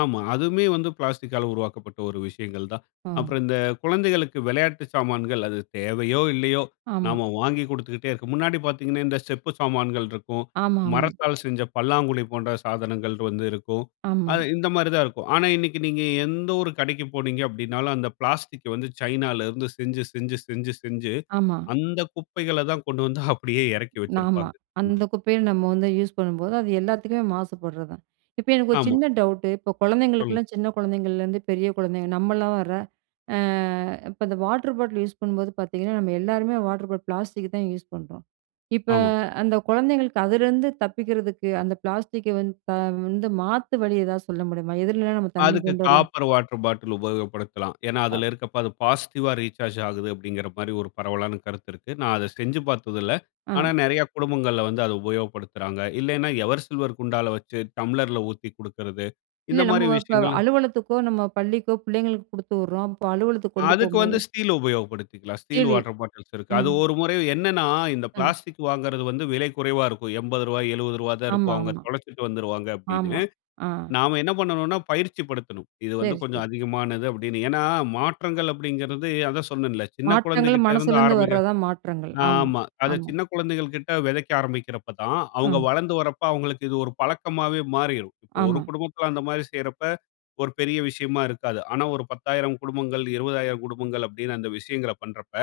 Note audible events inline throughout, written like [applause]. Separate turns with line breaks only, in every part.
ஆமா. அதுவுமே வந்து பிளாஸ்டிக்கால உருவாக்கப்பட்ட ஒரு விஷயங்கள் தான்.
ஆ.
அப்பறம் இந்த குழந்தைகளுக்கு விளையாட்டு சாமான்கள், அது தேவையோ! இல்லையோ!
ஆமா.
நாம வாங்கி குடுத்துக்கிட்டே இருக்கோம். முன்னாடி பார்த்தீங்கனா, இந்த செப்பு சாமான்கள் இருக்கும்.
ஆமாமா.
மரத்தால் செஞ்ச பல்லாங்குழி போன்ற சாதனங்கள் வந்து இருக்கும்.
ஆமா.
அது, இந்த மாரி தான் இருக்கும். ஆனா இன்னைக்கு நீங்க எந்த ஒரு கடைக்கு போனீங்க அப்படின்னாலும், அந்த பிளாஸ்டிக் வந்து சைனாலேருந்து செஞ்சு செஞ்சு செஞ்சு செஞ்சு
ஆமா.
அந்த குப்பைகள தான் கொண்டு வந்து அப்படியே எறக்கி
ஆமா.
வச்சுருப்பாங்க. இந்த
அந்த குப்பையும் நம்ம வந்து யூஸ் பண்ணும்போது, அது எல்லாத்துக்குமே மாசுபடுறதான். இப்ப எனக்கு ஒரு
ஆமா.
சின்ன டவுட்டு இப்ப
சொல்ங்
குழந்தைகளுக்கெல்லாம், சின்ன குழந்தைங்கலேருந்து பெரிய குழந்தைங்க, நம்மள்ளோர. ஆ, இப்ப அந்த வாட்டர் பாட்டில் யூஸ் பண்ணும்போது பார்த்தீங்கன்னா, நம்ம எல்லாருமே வாட்டர் பாட்டில் பிளாஸ்டிக் தான் யூஸ் பண்றோம். இப்ப,
ஆமா.
அந்த குழந்தைங்களுக்கு, அதுலேருந்து தப்பிக்கிறதுக்கு, அந்த பிளாஸ்டிக்கை வந்து, த வந்து மாத்து வழி எதாவது சொல்ல முடியுமா? எதுலலாம் நம்ம தண்ணி
அதுக்கு
கொண்டு வரலாம்?
காப்பர் வாட்டர் பாட்டிலு உபயோகப்படுத்தலாம். ஏன்னா, அதில இருக்குப்ப, அது பாசிட்டிவா ரீசார்ஜ் ஆகுது அப்படிங்கிற மாரி ஒரு பரவலான கருத்து இருக்கு. நான் அத செஞ்சு பாத்ததில்ல. ஆனா
அ.
நெறைய குடும்பங்கள்ல வந்து அத உபயோகப்படுத்துறாங்க. இல்லைன்னா, எவர் சில்வர் குண்டால வைச்சு, டம்ளர்ல ஊத்தி குடுக்குறது, இந்த
இல்ல, நம்ம
மாரி
வ இப்ப
விஷயங்களா
அலுவலகத்துக்கோ, நம்ம பள்ளிக்கோ, பிள்ளைங்களுக்கு குடுத்து விட்றோம், அப்ப அலுவலகத்துக்கு கொண்டு
அதுக்கு வந்து
போம்போது
ஸ்டீல் உபயோகப்படுத்திக்கலாம். ஸ்டீல்
சரி,
வாட்டர் பாட்டில்ஸ் இருக்கு அது
ம்.
ஒரு முறை என்னனா, இந்த
அம்.
பிளாஸ்டிக் வாங்குறது வந்து விலை குறைவா இருக்கும். ரூ. 80, ரூ. 70 தான் இருக்கும். அவங்க
ஆமாமா.
தொலைச்சுட்டு வந்துருவாங்க,
ஆமா,
அப்படின்னு.
ஆ.
நாம என்ன பண்ணனும்னா, பயிற்சி படுத்தணும். இது வந்து
சரி
கொஞ்சம்
சரி.
அதிகமானது அப்படின்னு. ஏன்னா, மாற்றங்கள் அப்படிங்கிறது அதான் சொன்னன்ல்ல, சின்ன
மாற்றங்கள்,
குழந்தைகிட்ட இருந்து
மனசுலேருந்து
ஆரம்பிக்கிற
வர்றதான் மாற்றங்கள். ஆமா
ஆமா. அத
ஆமா.
சின்ன குழந்தைகள் கிட்ட வெதைக்க ஆரம்பிக்கிறப்ப தான், அவங்க
அ.
வளர்ந்து வரப்ப அவங்ககளுக்கு இது ஒரு பழக்கமாவே மாறிரும். இப்ப 1
ஆமா.
குடும்பத்தில அந்த மாரி செய்யிறப்ப, ஒரு பெரிய விஷயமா இருக்காது. ஆனா ஒரு 10,000 குடும்பங்கள், 20,000 குடும்பங்கள் அப்படின்னு, அந்த விஷயங்கள பண்றப்ப,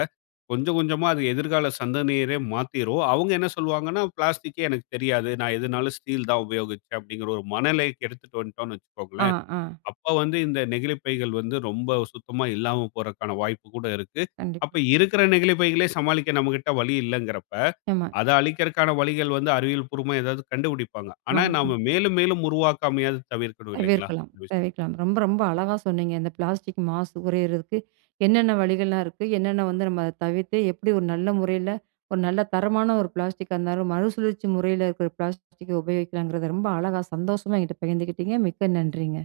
கொஞ்ச கொஞ்சமா அது எதிர்கால சந்தனரையே மாத்திரும். அவங்க என்ன சொல்வாங்கன்னா, பிளாஸ்டிக்யே எனக்குத் தெரியாது. நான் எதுநாளும் ஸ்டீல் தான் உபயோகிச்சேன் அப்படின்ற ஒரு மனநிலைக்கு எடுத்துட்டு வந்துட்டோம்ன்னு
அ,
வைச்சுக்கோங்களேன்,
அ.
அப்ப வந்து இந்த நெகிழிப்பைகள் வந்து ரொம்ப சுத்தமா இல்லாம போரக்கான வாய்ப்பு கூட இருக்கு.
கண்டிப்
அப்ப இருக்கிற நெகிழிப் பைகளே சமாளிக்க நம்மகிட்ட வழி இல்லங்குறப்ப,
ஆமா.
அத அழிக்கற்கான வழிகள் வந்து அறிவியல் பூர்வமா ஏதாவது கண்டுபிடிப்பாங்க. ஆனா
ஆம். ம்.
நாம மேலும் மேலும் உருவாக்காமயாது தவிர்க்கணும் இல்லைங்களா?
தவிர்க்கலாம்
[unintelligible]
தவிர்க்கலாம். ரொம்ப ரொம்ப அழகா சொன்னீங்க. இந்த பிளாஸ்டிக் மாசு குறையறதுக்கு. என்னென்ன வழிகள்லாம் இருக்கு, என்னென்ன வந்து நம்ம தவிர்த்து, எப்படி ஒரு நல்ல முறையில, ஒரு நல்ல தரமான ஒரு பிளாஸ்டிக்காருந்தாலும், மறுசுழற்சி முறையில இருக்கிற பிளாஸ்டிக்க உபயோகிக்கலாங்கிறத ரொம்ப அழகா, சந்தோஷமா ஏங்கிட்ட பகிர்ந்துக்கிட்டீங்க, மிக்க நன்றிங்க!